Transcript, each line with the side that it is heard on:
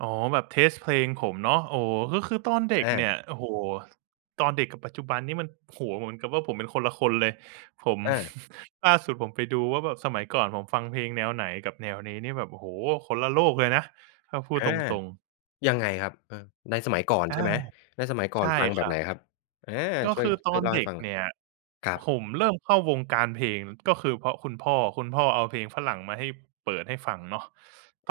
right: อ๋อ แบบ เทสต์ เพลงผมเนาะ โอ้ ก็คือตอนเด็ก
left: อา
right: เนี่ย โอ้โฮ ตอนเด็กกับปัจจุบันนี่มัน โอ้โฮ เหมือนกับว่า ผมเป็นคนละคนเลย ผม
left: เออ
right: ล่าสุดผมไปดูว่าแบบสมัยก่อนผมฟังเพลงแนวไหน กับแนวนี้นี่แบบ โอ้โฮ คนละโลกเลยนะ ถ้าพูด
left: อา
right: ตรง ๆ
left: ยังไงครับ เออ ในสมัยก่อน
right: อ
left: ใ
right: า
left: ช่ไหม ในสมัยก่
right: ใ
left: อ
right: ช
left: น
right: ่
left: ฟังแ
right: ค
left: บ
right: ร
left: บ
right: ั
left: ไหน
right: บ
left: ครับ? อา
right: ก็
left: ช่
right: ค
left: วย
right: ือต
left: ช่
right: อ
left: วย
right: น
left: เล่า
right: เ
left: ให
right: ด
left: ้
right: ็ก
left: ฟังหน
right: เ
left: ่
right: น
left: อย
right: ี่ย
left: ครับ
right: ผมเริ่มเข้าวงการเพลงก็คือเพราะคุณพ่อ คุณพ่อเอาเพลงฝรั่งมาให้ เปิดให้ฟังเนาะ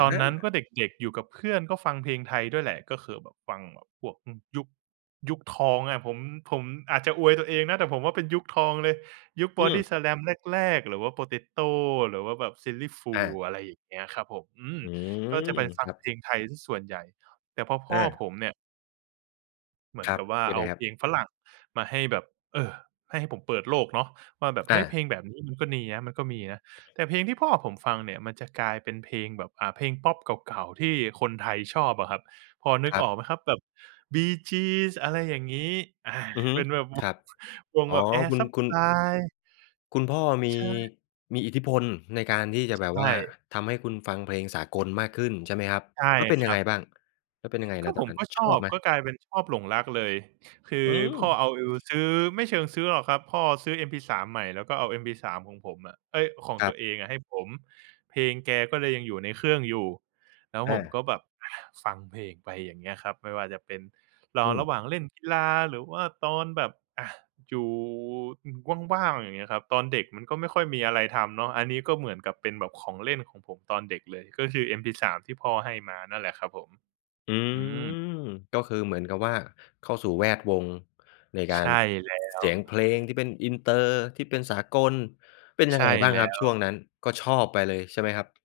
right: ตอนนั้นก
left: า
right: ็เด็ก ๆ อยู่กับเพื่อนก็ฟังเพลงไทยด้วยแหละ ก็คือแบบฟังแบบพวก อืม ยุค ยุคทองอะ ผม ผมอาจจะอวยตัวเองนะ แต่ผมว่าเป็นยุคทองเลย ยุค
left: อืม
right: Bodyslam แรก ๆ หรือว่า Potato หรือว่าแบบ Silly
left: อา
right: Fools อะไรอย่างเงี้ยครับผม อืม
left: อื
right: ก็
left: ม
right: จะไปฟ
left: ค
right: ัง
left: รั
right: เพ
left: บ
right: ลงไทยเสียส่วนใหญ่ แต่พอพ
left: อ
right: ่อ
left: า
right: ผมเนี่ย เหมือ
left: ค
right: น
left: รั
right: ก
left: บ
right: ับว่า
left: เป็
right: เ
left: น
right: อ
left: ไ
right: า
left: งคร
right: เพ
left: ับ?
right: ลงฝรั่งมาให้แบบ เออ ให้ ให้ผมเปิดโลกเนาะ ว่าแบบเ
left: อ
right: ฮ้ย เพ
left: า
right: ลงแบบนี้มันก็นียะ มันก็มีนะ แต่เพลงที่พ่อผมฟังเนี่ย มันจะกลายเป็นเพลงแบบ อ่า เพลงพอปเก่า ๆ ที่คนไทยชอบอะครับ พอนึ
left: ค
right: ก
left: รั
right: อ
left: บ
right: อกไหมครับ แบบ Bee Gees อะไรอย่างงี้ อา
left: อือฮึ
right: เป็นแบบว
left: คร
right: ง
left: ับ
right: วง
left: อ๋อ
right: แบบ Air
left: คุณ คุณ
right: Supply
left: คุณพ่อมี
right: ใช่
left: มีอิทธิพลในการที่จะ
right: ใช
left: แบบว่า
right: ่
left: ทำให้คุณฟังเพลงสากลมากขึ้น ใช่ไหมครับ?
right: ใช่
left: แล้วเป็น
right: ค
left: ยั
right: ร
left: ง
right: ั
left: ไง
right: บ
left: บ้าง แล้วเป็นยังไง
right: ก
left: ณ
right: ็
left: ต
right: ผ
left: อน
right: ม
left: นั้น
right: ก็ช
left: ชอ
right: อ
left: บ
right: บ
left: ไหม?
right: ก็กลายเป็นชอบ หลงรักเลย คื
left: อ
right: อ
left: ืม
right: พ่อเอา เออู ซื้อ ไม่เชิงซื้อหรอกครับ พ่อซื้อ MP3 ใหม่แล้วก็เอา MP3 ของผมอะ เอ๊ย ของ
left: คร
right: ต
left: ั
right: ั
left: บ
right: วเองอะให้ผม เพลงแกก็เลยยังอยู่ในเครื่องอยู่ แล้ว
left: อ
right: ผม
left: า
right: ก็แบบ อา ฟังเพลงไป อย่างเงี้ยครับ ไม่ว่าจะเป็นร
left: อ
right: อร
left: ืม
right: ะหว่างเล่นกีฬา หรือว่าตอนแบบ อา อยู่ อืม ว่าง ๆ อย่างเงี้ยครับ ตอนเด็กมันก็ไม่ค่อยมีอะไรทำเนาะ อันนี้ก็เหมือนกับเป็นแบบของเล่นของผมตอนเด็กเลย ก็คือ MP3 ที่พ่อให้มานั่นแหละครับผม
left: อื
right: อ
left: ม
right: ืม
left: ก็คือเหมือนกับว่า เข้าสู่แวดวงในกา
right: ใช
left: ร
right: ่แล้
left: เ
right: ว
left: สียงเพลงที่เป็น Inter ที่เป็นสากล เป็นย
right: ใ
left: ั
right: ช
left: งไ
right: ่
left: งบ้า
right: แ
left: ง
right: ล้
left: ครับช่ว
right: ว
left: งนั้น ก็ชอบไปเลย ใช่ไหมครับ?